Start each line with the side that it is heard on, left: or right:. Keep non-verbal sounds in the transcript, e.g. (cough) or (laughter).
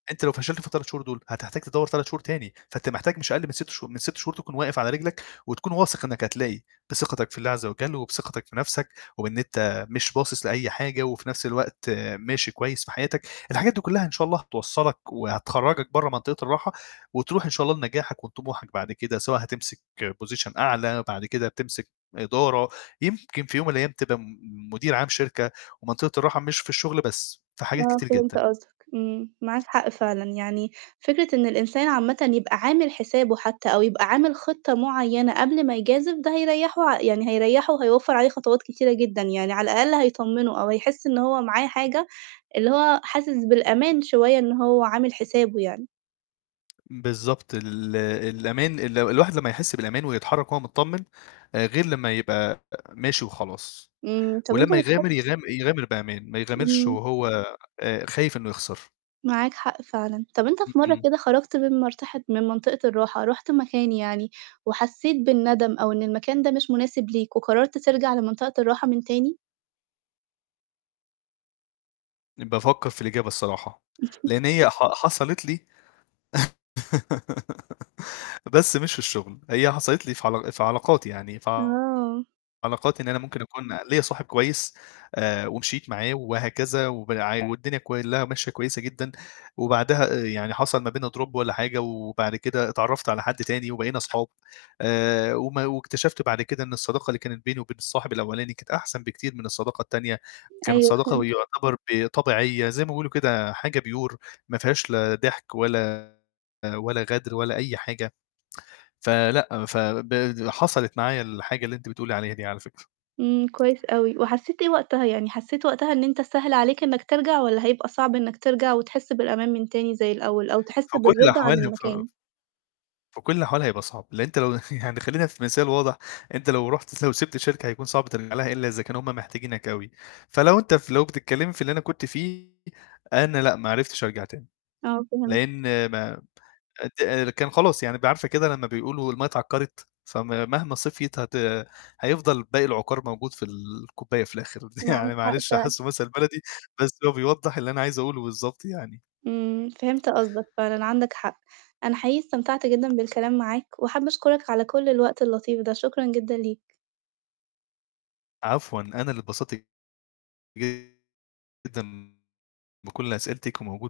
left: أنت لو فشلت في ال3 شهور دُول هتحتاج تدوّر 3 شهور تاني، فأنت محتاج مش أقل من 6 شهو من 6 شهور تكون واقف على رجلك وتكون واثق إنك هتلاقي بثقتك في الله عز وجل وبثقتك في نَفْسك، وبإن أنت مش باصص لأي حاجة وفي نَفْس الوقت ماشي كويس في حياتك، الحاجات دي كُلّها إن شاء الله هتوصّلك، وهتخرّجك برّه منطقة الراحة، وتروح إن شاء الله لنجاحك وطموحك بعد كده، سواء هتمسك position أعلى، بعد كده تمسك إدارة، يمكن في يوم من الأيام تبقى م مدير عام شركة، ومنطقة الراحة مش في الشغل بس في حاجات
right: آه،
left: كتير
right: فهمت
left: جدًا.
right: قصدك، إمم، معاك حق فعلًا، يعني فكرة إن الإنسان عامةً يبقى عامل حسابه حتّى أو يبقى عامل خطة معيّنة قبل ما يجازف ده هيريّحه ع يعني هيريّحه وهيوفّر عليه خطوات كتيرة جدًا يعني على الأقل هيطمّنه، أو هيحس إن هو معاه حاجة اللي هو حاسس بالأمان شوية إن هو عامل حسابه يعني.
left: بالضبط، ال الأمان، ال الواحد لمّا يحس بالأمان ويتحرّك وهو متطمن، غير لمّا يبقى ماشي وخلاص،
right: إمم طَب أنت
left: ولمّا
right: بتح
left: يغامِر يغام يغامر بأمان، ما يغامرش
right: إمم.
left: وهو آآ، خايف إنه يخسر.
right: معاك حق فعلًا، طَب أنت
left: إمم،
right: في مَرّة
left: إمم.
right: كده خرجت من منطقة من منطقة الراحة رُحت مكان يعني، وحسّيت بالندم أو إن المكان ده مش مناسب ليك وقررت ترجع لمنطقة الراحة من تاني؟
left: بافكّر في الإجابة الصراحة،
right: (chuckles)
left: لإن هي ح حصلِت لي (laughs) بس مش في الشغل، هي حصلِت لي في عل في علاقاتي يعني في
right: آه.
left: علاقاتي إن أنا ممكن أكون ليّا صاحب كويس، آآ، ومشيت معاه وهكذا وبع والدنيا كُلّها ماشية كويسة جدًا، وبعدها يعني حصل ما بيننا drop والّا حاجة، وبعد كده اتعرّفت على حد تاني وبقينا أصحاب آآ، وما واكتشفت بعد كده إن الصداقة اللي كانت بيني وبين الصاحب الأولاني كانت أحسن بكتير من الصداقة التانية، كانت
right: أيوه،
left: صداقة
right: فهمتك.
left: ويعتبر ب طبيعية زي ما بيقولوا كده حاجة pure ما فيهاش لا ضحك ولا، ولا غدر ولا أي حاجة، فلأ ف ب حصلِت معايا الحاجة اللي أنتِ بتقُولِي عليها دي على فكرة.
right: إمم، كويس أوي، وحسّيت إيه وقتها؟ يعني حسّيت وقتها إن أنت سهل عليك إنك ترجع والّا هيبقى صعب إنك ترجع وتحس بالأمان من تاني زي الأول؟ أو تحس
left: في كلّ
right: بالرضا عن
left: الأحوال ف
right: المكان؟
left: في كل الاحوالّ هيبقى صعب، لإن أنت (chuckles) يعني خلّينا في مثال واضح، أنت لو رُحت لو سِبت الشركة هيكون صعب ترجع لها إلّا إذا كانوا هُم محتاجينك أوي، فلو أنت فلو بتتكلّمي في اللي أنا كنت فيه، أنا لأ ما عرفتش أرجع تاني،
right: آه، فهمتك.
left: لإن ما ت كان خلاص يعني ب عارفة كده لمّا بيقولوا المَيّه ااتعكّرت فم مهما صفْيت هت هييفضل باقي العُقَار موجود في ال الكوباية في الآخر، (chuckles)
right: معاك
left: يعني
right: حق
left: معلش
right: فعلًا.
left: حاسّة مثلً بلدي بس هو بيوضّح اللي أنا عايز أقوله بالضبط يعني.
right: إمم، فهمت قصدك فعلًا عندك حق، أنا حقيقي استمتعت جدًا بالكلام معاك، وحابة أشكرك على كلّ الوقت اللطيف ده شكرًا جدًا ليك.
left: عفوًا، أنا اللي اتبسط جدًا بكلّ أسئلتِك وموجود